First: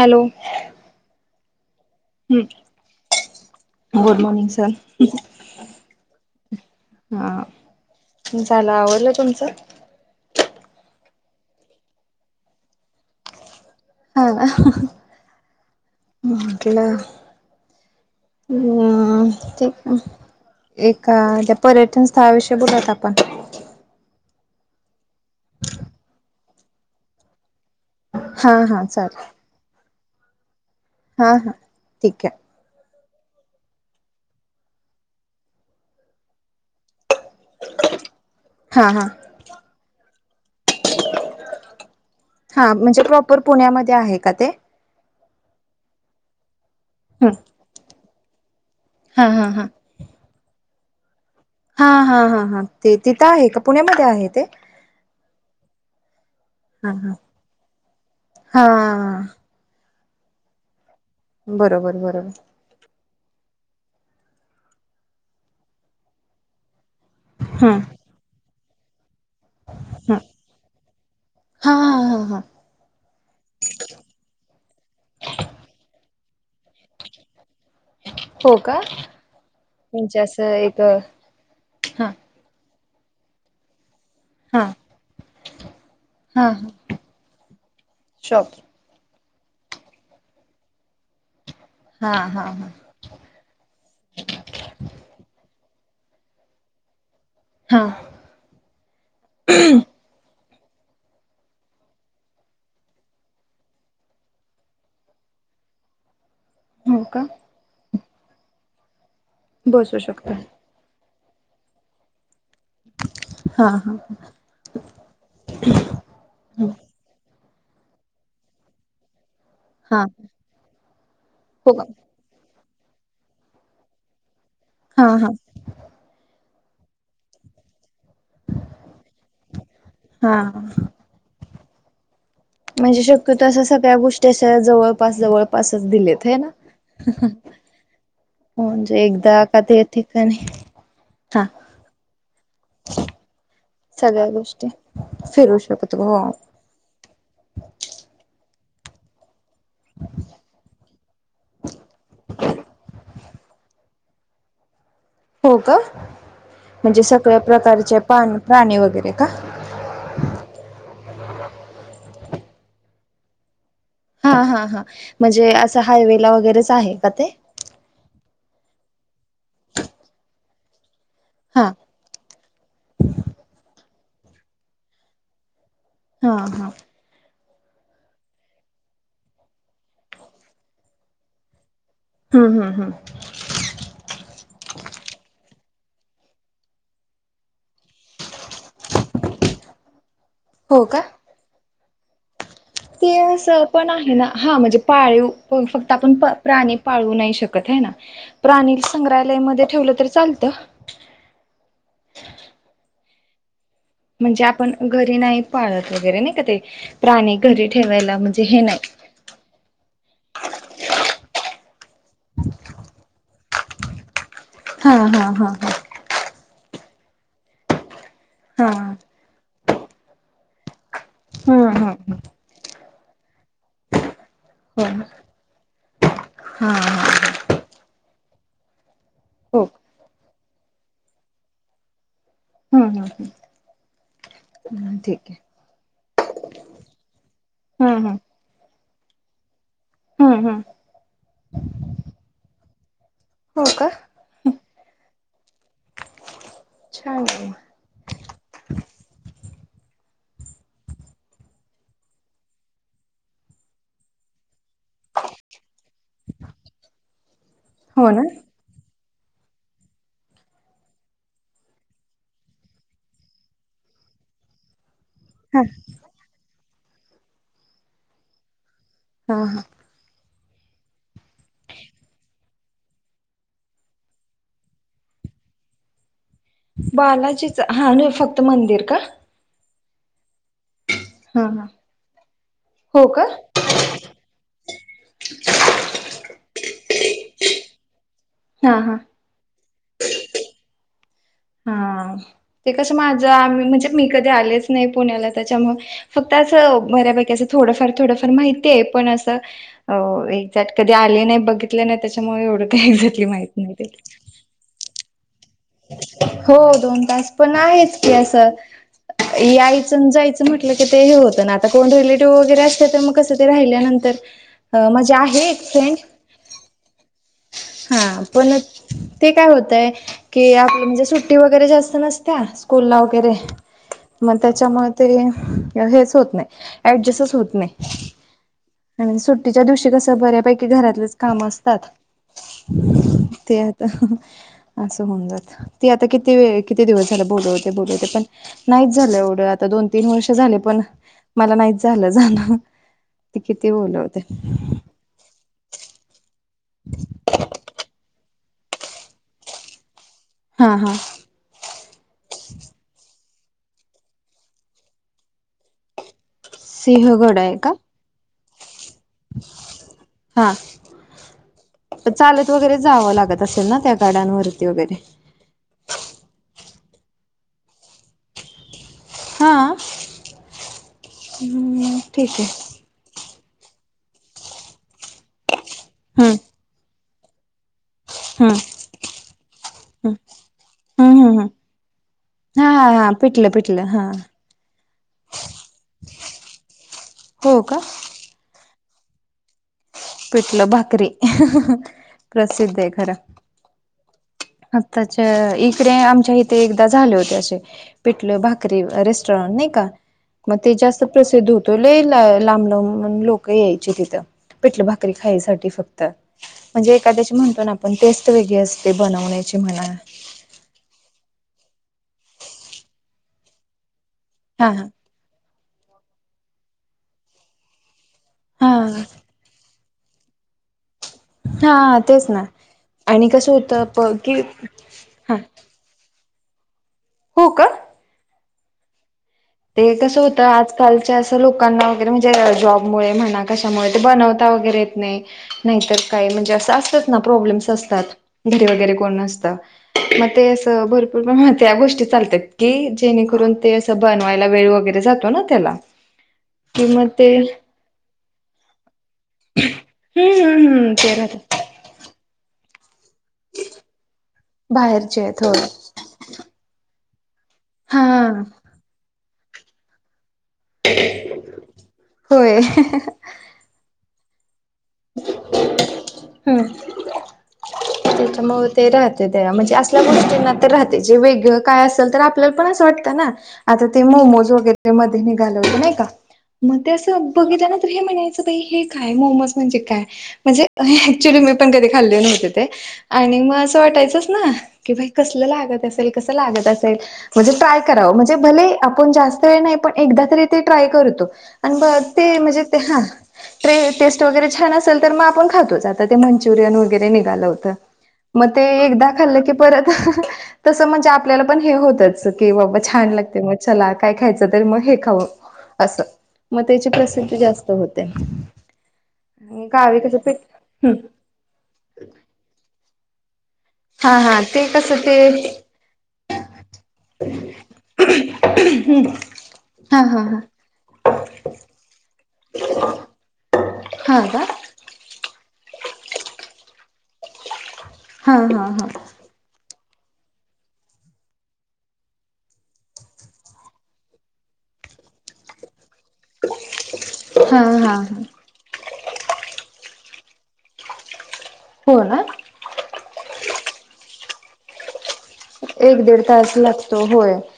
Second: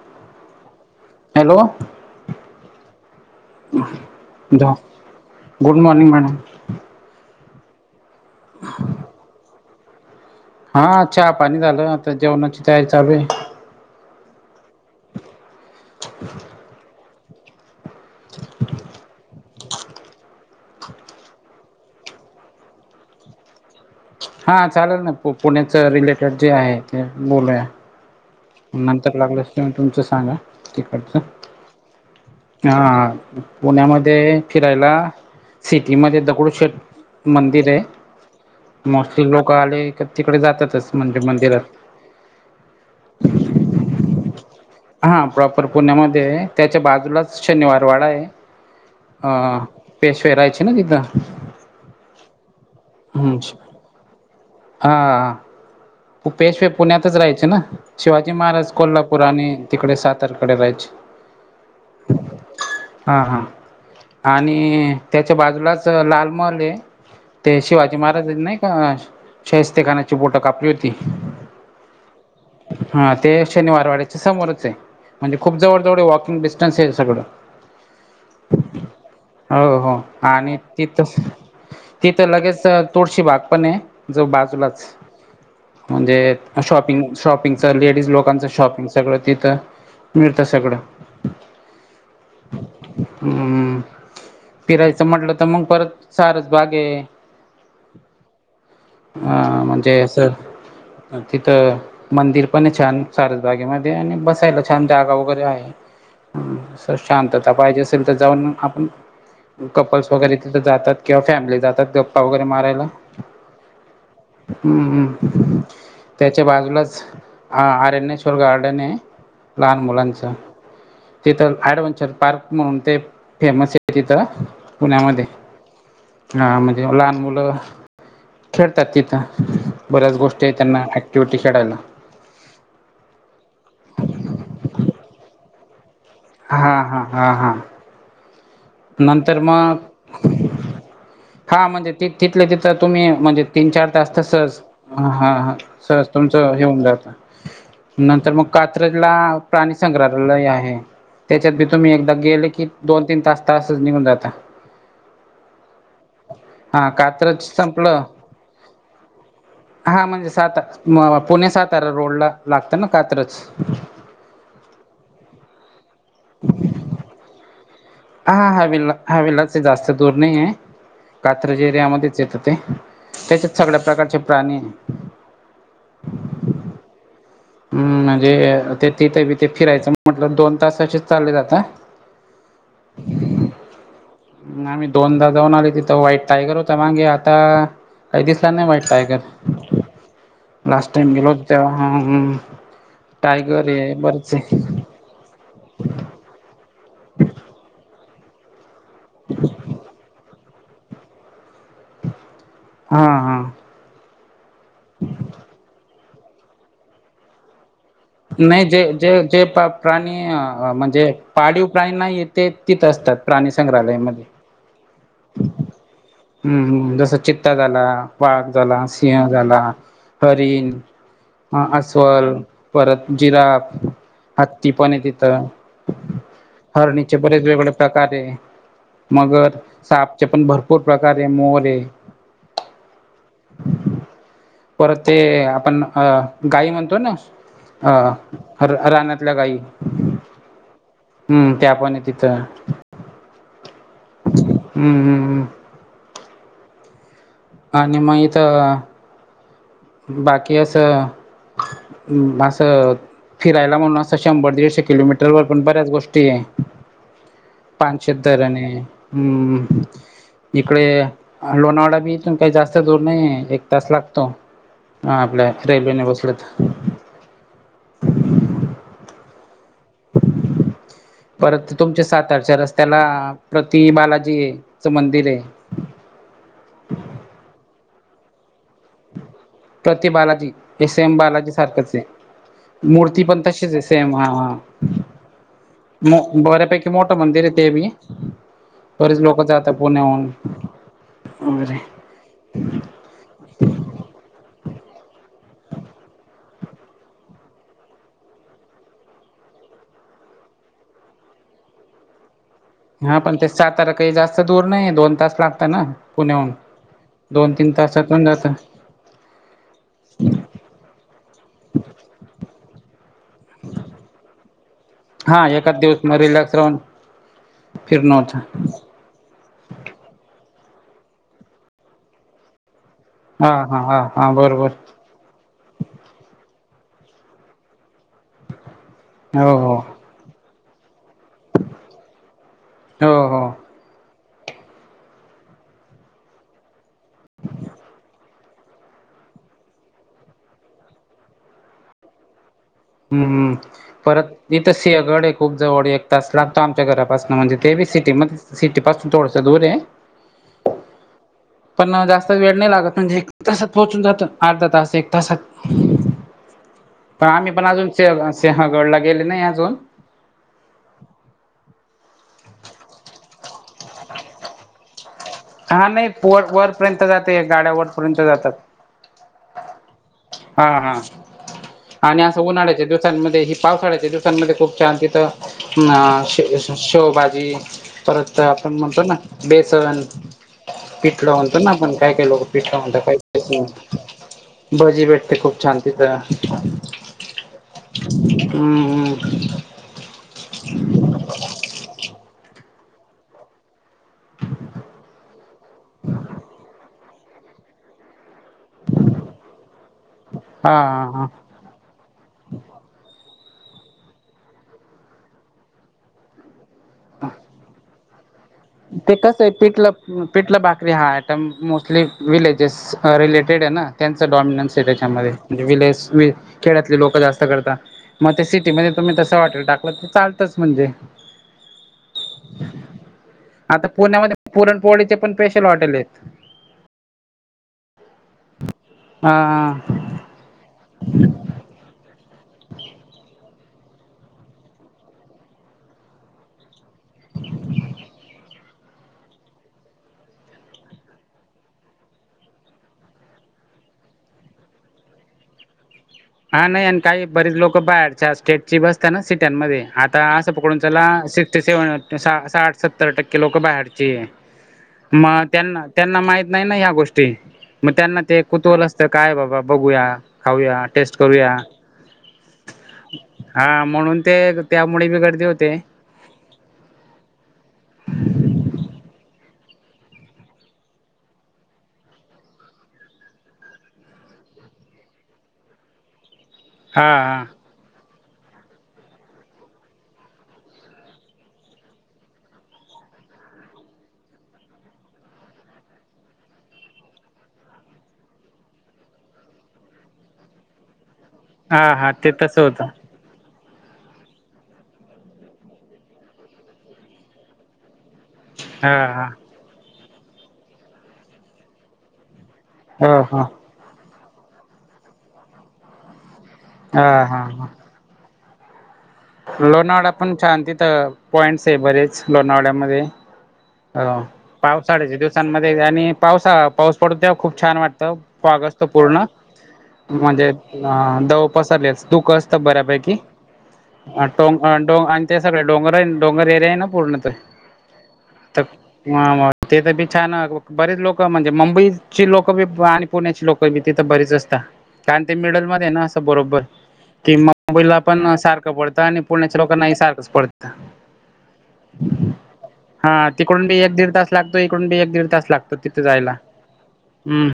Hello. Hello. Good morning sir जा good morning madam. हा झालं आवरलं तुमचं? हा चहा पाणी झालं आता जेवणाची तयारी चालू आहे. हा अ हं हं म म्हटलं. हा ठीक आहे. एका त्या पर्यटन स्थळाविषयी बोलूयात आपण. हा चालेल ना. पुण्याचं रिलेटेड जे आहे, ते बोलूया. हा हा नंतर चालेल लागलीच तुम्ही तुमचं सांगा, तिकडचं. हा हा ठीक आहे हा, पुण्यामध्ये फिरायला, सिटीमध्ये दगडू शेठ मंदिर आहे. हा हा मोस्टली लोकं आले की, तिकडे जातातच. मंदिर मंदिरात. हा, म्हणजे प्रॉपर पुण्यामध्ये आहे का ते? हा प्रॉपर पुण्यामध्ये आहे, त्याच्या हम्म बाजूलाच शनिवारवाडा आहे. हा पेशवे राहायचे ना तिथं हा हा हा हा ते तिथं आहे का पुण्यामध्ये आहे ते? हा हा हा वो पेशव हा हा पुण्यातच राहायचे ना शिवाजी महाराज कोल्हापूर हा आणि तिकडे सातारकडे रहायची. बरोबर बरोबर. हा हा आणि त्याच्या बाजूलाच लाल महल आहे. ते हम्म शिवाजी महाराजांनी नाही का, शाहिस्तेखानाची हम्म बोटं कापलीत. हा हा. हा हा हा ते शनिवारवाड्याच्या समोरच आहे. म्हणजे खूप जवळ जवळ वॉकिंग डिस् टन्स आहे सगळं. हो का हो हो म्हणजे असं आणि एक तिथच हा तिथं लगेच तुळशीबाग पण आहे, जो हा बाजूलाच म्हणजे हा हा शॉपिंग, शॉपिंगच लेडीज लोकांच शॉप शॉपिंगचं सगळं तिथं, मिळतं सगळं. हा हा हा. हम्म, फिरायचं म्हटलं तरं मग, परतं सारसबाग आहे. हो. हा, म्हणजे असं अं तिथं मंदिरपण आहे छान सारस बागेमध्ये आणि बसायला छान जागा वगैरे आहे. हं स हो का शांतता पाहिजे असेल, तर जाऊन आपण बसू कपल्स शकता वगैरे तिथं जातात किंवा फॅमिली जातात गप्पा वगैरे मारायला. हा हा हम्म. त्याच्या बाजूलाच आ अरणेश्वर गार्डन आहे. लहान हा मुलांच. तिथं हो का ऍडव्हेंचर पार्क म्हणून ते फेमस आहे तिथं हा पुण्यामध्ये. हा हा, म्हणजे लहान मुलं खेळतातं तिथं. बऱ्याच हा गोष्टी आहेत त्यांना ऍक्टिव्हिटी करायला. म्हणजे शक्यतो अशा सगळ्या गोष्टी अशा जवळपास जवळपासच दिलेत. हे ना हा हा, हा हा. हो, म्हणजे एकदा नंतर का मग ते ठिकाणी हा म्हणजे ति तिथलं तिथं तुम्ही, म्हणजे तीन चार तास सगळ्या तसंच गोष्टी हा. हा फिरू शकतो सहज व तुमचं हे होऊन जातं, नंतर मग कात्रजला प्राणीसंग्रहालय आहे. त्याच्यातबी तुम्ही एकदा गेले की, दोन तीन तास तासच निघून जाता. हो का, हा म्हणजे सगळ्या कात्रज प्रकारचे संपलं पानं प्राणी वगैरे का? हा, म्हणजे साता मग पुणे सातारा रोडला लागतं ना कात्रज. हा हा हा, म्हणजे असं हायवेला वगैरेच आहे का ते? हा हा हायवेला हायवेलाच, हाय जास्त दूर नाहीये. कात्रज हा एरियामध्येच येतं ते. त्याच्यात सगळ्या प्रकारचे प्राणी हाय. हा हा. अं म्हणजे ते तिथे फिरायचं म्हटलं, दोन तासाचे चालले जाता. हम्म हम्म हम्म. आम्ही दोनदा जाऊन आलोय तिथं, व्हाईट टायगर होता मागे आता काही दिसाय नाही व्हाईट टायगर. हो लास्ट टाइम गेलो होतो तेव्हा तो विषय पण आहे ना, हा म्हणजे पाळीव फक्त आपण प्राणी पाळू नाही शकत होय ना. प्राणी संग्रहालयमध्ये ठेवलं तरी चालतं. हा, हा. म्हणजे आपण घरी नाही पाळत वगैरे नाही का ते प्राणी घरी ठेवायला. म्हणजे हे नाही जे जे जे प्राणी अ म्हणजे पाळीव प्राणी नाहीयेत. ते तिथं असतात, प्राणी संग्रहालयमध्ये. हाव, हा हा हा. हम्म हम्म, जसं चित्ता झाला. वाघ हा झाला, सिंह झाला. हरीण, हा हा हं हा अस्वल परत जिराफ, हो हा हत्तीपण आहे तिथं, हा हा हरणी चे बरेच वेगळे प्रकार आहे. मगर, हो सापचे पण भरपूर प्रकार आहे, मोर आहे. हम्म, हम्म, हम्म. ह परत ते ठीक आहे आपण अ गाई म्हणतो ना हम्म हम्म अ रा रानातल्या गायी. हम्म, हम्म. हम्म. त्या पण तिथं हो का? हम्म, हम्म, हम्म. छान आहे. आणि मग इथं बाकी असं असं फिरायला म्हणून असं शंभर दीडशे किलोमीटर वर पण बऱ्याच गोष ती हो पानशेत ना धरण आहे हम्म. इकडे लोणावळाा बी इथून काही जास्त दूर नाही एक तास लागतो. हा आपल्या रेल्वेने बसले तर. हा, हा. परत तुमच्या साताारच्या रस्त्याला प्रति बालाजीच मंदिर आहे. बालाजीच हा नाही फक्त मंदिर का? प्रती बालाजी हे सेम हा बालाजी हा सारखच आहे. हो मूर्ती का पण तशीच आहे. ते हा, हा. मो बऱ्यापैकी मोठं मंदिर आहे ते बी. हा, हा. बरीेच लोक जाता पुण्याहून. वगैरे हा ते कसं माझं आम म्हणजे मी कधी आलेच नाही पुण्याला. त्याच्यामुळं फक्त असं बऱ्यापैकी असं थोडंफार थोडंफार माहिती आहे, पण असं अ एक्झॅक्ट कधी आले नाही, बघितले नाही त्याच्यामुळे एवढं काही एक्झॅक्टली माहित नाही. असं दूर नाही दोन तास लाग हो दोन तास, पण तीन आहेच की तासातून जात असं यायचं आणि जायचं म्हटलं की ते हे होतं ना, आता कोण रिलेटिव्ह वगैरे असते तर मग कसं राहिल्यानंतर अं माझी हा आहे एक एकाच फ्रेंड फिरनं हा होतं. पण ते काय होतय की आपलं म्हणजे सुट्टी वगैरे जास्त नसत्या. स्कूलला वगैरे हा हा हा हा मग बरोबर त्याच्यामुळं तरी हेच होत नाही ऍडजस्टच होत नाही. आणि हो सुट्टीच्या हो दिवशी कसं बऱ्यापैकी घरातलेच काम असतात. हो, हो. ते होतं. होऊन जात ती आता किती किती दिवस झालं बोलवते, बोलवते. पण नाहीच झालं एवढं आता दोन तीन वर्ष झाले, पण मला नाहीच झालं जाणं. हम्म, ती हम्म. किती बोलवते परत तिथं सिंहगड आहे खूप जवळ एक तास लागतो आमच्या घरापासनं म्हणजे ते बी सिटीमध्ये सिटीपासून थोडसं दूर आहे. हा, ‌हा. पण जास्त वेळ नाही लागत म्हणजे एक तासात पोहोचून जात. अर्धा तास, एक तासात. [inaudible] पण सिंहगड आम्ही आहे. पण का? अजून सिंह सिंहगडला गेले नाही अजून हा चालत वगैरे जावं लागत असेल ना त्या गाड्यांवरती वगैरे? हा नाही पोर वरपर्यंत जाते गाड्या वरपर्यंत जातात. हां? हा हा आणि असं उन्हाळ्याच्या दिवसांमध्ये हि पावसाळ्याच्या दिवसांमध्ये खूप छान तिथं ह हम्म शे शेवभजी परत हम्म आपण म्हणतो ना बेसन हम्म हम्म पिटलं हम्म म्हणतो ना आपण काय काय लोक हा पिटला हा म्हणता हा पिटलं काही पिटलं हा भजी भेट खूप छान तिथं हो का हम्म हम. पिटलं भाकरी हम्म हम्म हं प्रसिद्ध आहे खरं. आताच्या इकडे आमच्या इथे एकदा झाले होते असे पिटले भाक री रेस्टॉरंट नाही का मग हा ते जास्त हा प्रसिद्ध हो लई लांब लांबून लोक यायचे तिथं. पिठली भाकरी खायसाठी फक्त म्हणजे एखाद्याशी म्हणतो ना आपण टेस्ट वेगळी अस ते कसयं पिटलं अ पिटलं भाकरी हा आयटम मोस्टली विलेजेस रिलेटेड आहे ना. त्यांच हा डॉमिनन्स आहे हा त्याच्यामध्ये म्हणजे विलेज खेड़्यातली लोक जास्त करता. मग ते हा सिटीमध्ये तुम्ही तसं हॉटेल टाकलं तर चालंतच म्हणजे हा तेच ना आणि कस आता पुण्यामध्ये पुरणपोळीचे पण स्पेशल हॉटेल आहेत. हो का? हा. ते कसं होतं आजकालच्या असं लोकांना वगैरे म्हणजे जॉब मुळे म्हणा कशामुळे ते बनवता वगैरे येत नाही. नाहीतर काही म्हणजे असं असतात ना प्रॉब्लेम्स असतात घरी वगैरे कोण नसतं. मग ते असं भरपूर प्रमाणात त्या गोष्टी चालतात की जेणेकरून ते असं बन वेळ वगैरे जातो ना त्याला हा नाही कि आणि मग काही ते बरीच लोकं बाहेरच्या स्टेटची बसता ना सिट मध्ये आता हम्म अस हम्म पकडून हम्म चला ते राहतात सिकष्टी सेवन साठ सत्तर टक्के लोक बाहेरची बाहेरचे आहेत मग होय त्यांना त्यांना माहित नाही ना ह्या गोष्टी. मग त्यांना हा ते कुतुहल असतं काय बाबा बघूया खाऊ या. टेस्ट करूया होय हा म्हणून ते त्यामुळे बी गर्दी होते. हं. त्याच्यामुळे ते राहते त्या म्हणजे असल्या गोष्टींना तर राहते जे वेगळं काय असेल तर आप आपल्याला पण असं वाटतं ना आता ते मोमोज वगैरे मध्ये निघाल होत नाही का? मग ते हा असं बघितल्या नंतर तर हे म्हणायचं बाई हे काय मोमोज म्हणजे काय म्हणजे ऍक्च्युली मी पण कधी खाल्ले नव्हते ते आणि मग असं वाटायचंच ना की बाई कसलं लागत असेल कस लागत असेल? म्हणजे ट्राय करावं म्हणजे भले आपण जास्त वेळ नाही पण एकदा तरी ते ट्राय करतो. हा ब हा हा ते तसं म्हणजे ते होतं हा ते टेस्ट वगैरे छान असेल तर मग आपण खातोच आता ते मंचुरियन वगैरे निघालं होतं. मग ते हा एकदा हा खाल्लं की परत ह्ह ह्ह तस म्हणजे आपल्याला पण हे होतच की बाबा छान ह लागते हा मग चला काय खायचं तर मग हे खाऊ असं. मग त्याची हा प्रसिद्धी हा हा जास्त होते. आणि गावी लोणावळा कसं पण पीठ छान हम्म तिथं पॉइंट्स आहे बरेच लोणावळ्यामध्ये. हा हो हा ते कसं ते पावसाळ्याच्या दिवसांमध्ये आणि पावसाळा पाऊस पडून तेव्हा खूप छान वाट थप भाग असतो पूर्ण. हा हा हा म्हणजे आ दव पसरलेच धुक असतं बऱ्यापैकी अ हा का टो अ डोंग आणि ते सगळे डोंगर आहे ना डोंगर एरिया आहे ना पूर्ण तो हा तर हा हा म म तिथे बी छान बरेच लोकं म्हणजे मुंबईची लोकबी आणि पुण्याची लोकबी तिथं बरीच असता. कारण ते मिडल मध्ये ना असं बरोबर ते हा हा हा मुंबईलापण सारखं पडतं आणि पुण्याच्या लोकांनाही सारखंच पडतं. हो ना. हा तिकडून बी एक दीड तास लागतो इकडून बी एक दीड तास लागतो तिथे एक दीड जायला तास लागतो होय हम्म.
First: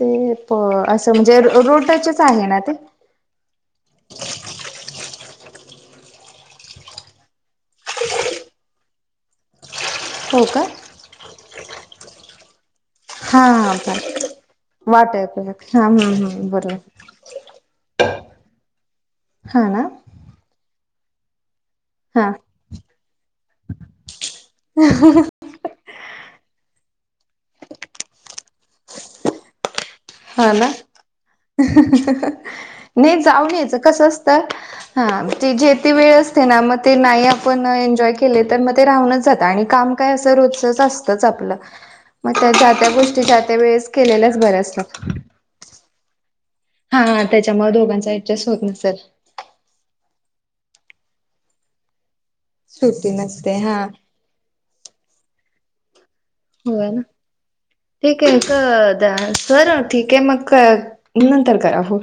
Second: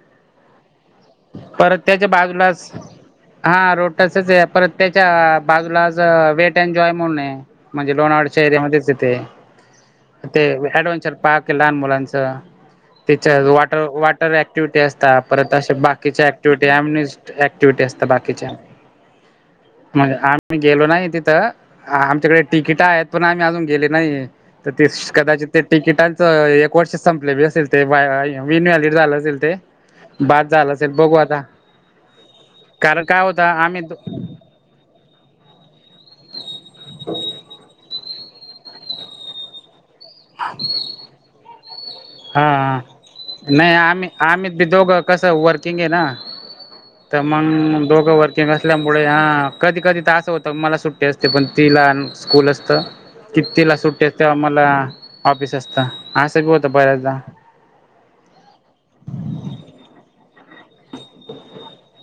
ते प असं म्हणजे परत रोड त्याच्या टचचं आहे ना बाजूलाच ते. हा रोट्याचंच यात्रेत त्याच्या बाजूलाच वेट ॲन्ड जॉय म्हणून हाय. म्हणजे लोणावळ्याच्या एरियामधेच येते. हो ते [unintelligible] का पार्क हाय लहान मुलांच. त्याच्या हा वॉटर हा वॉटर ऍक्टिव्हिटी वाट असतात, आहे परत असे हा बा हम्म किच्या हम्म ऍक्टिव्हिटी बरोबर [unintelligible] ऍक्टिव्हिटी असतात बाकीच्या. हा ना मग आ म्ही गेलो नाही तिथं हा आमच्याकडे तिकिट आहेत. पण आम्ही अजून गेले नाहीये. तर ते कदाचित ते तिकिटांच एक वर्ष संपले बी असेल. ते विन व्हॅलिड झालं असेल ते. बाद हा ना झालं असेल बघू आता कारण काय नाही होत जाऊन यायचं. आम्ही कसं असतं हा ते जे ती वेळ असते ना, मग ते नाही आपण एन्जॉय केले, तर मग ते राहूनच जातं आणि काम काय असं रोजचंच असतच आपलं. मग त्या ज्या हा. त्या गोष्टी ज्या त्या नाही वेळेस आम्ही केलेल्याच आम्ही बऱ्या बी असतात. दोघं कसं वर्किंग आहे ना, तर हा त्याच्यामुळे मग दोघांचा दोघं ऍडजस्ट वर्किंग होत नसेल असल्यामुळे हा कधी कधी त असं होतं, मला सुट्टी असते पण तिला स्कूल असतं. सुट्टी की नसते तिला हा सुट्टी अस तं मला ऑफिस असतं, असं बी होतं होय ना बऱ्याचदा. ठीक आहे, क द सर. ठीक आहे मग का नंतर करा हो.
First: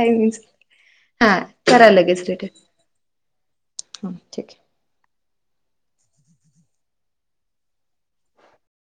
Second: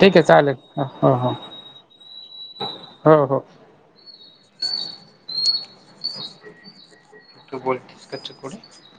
ठीक आहे चालेल हो हो. हा कराय लगेच रिटर्न. हो हो. हां, ठीक आहे. तू बोलतीस का [unintelligible]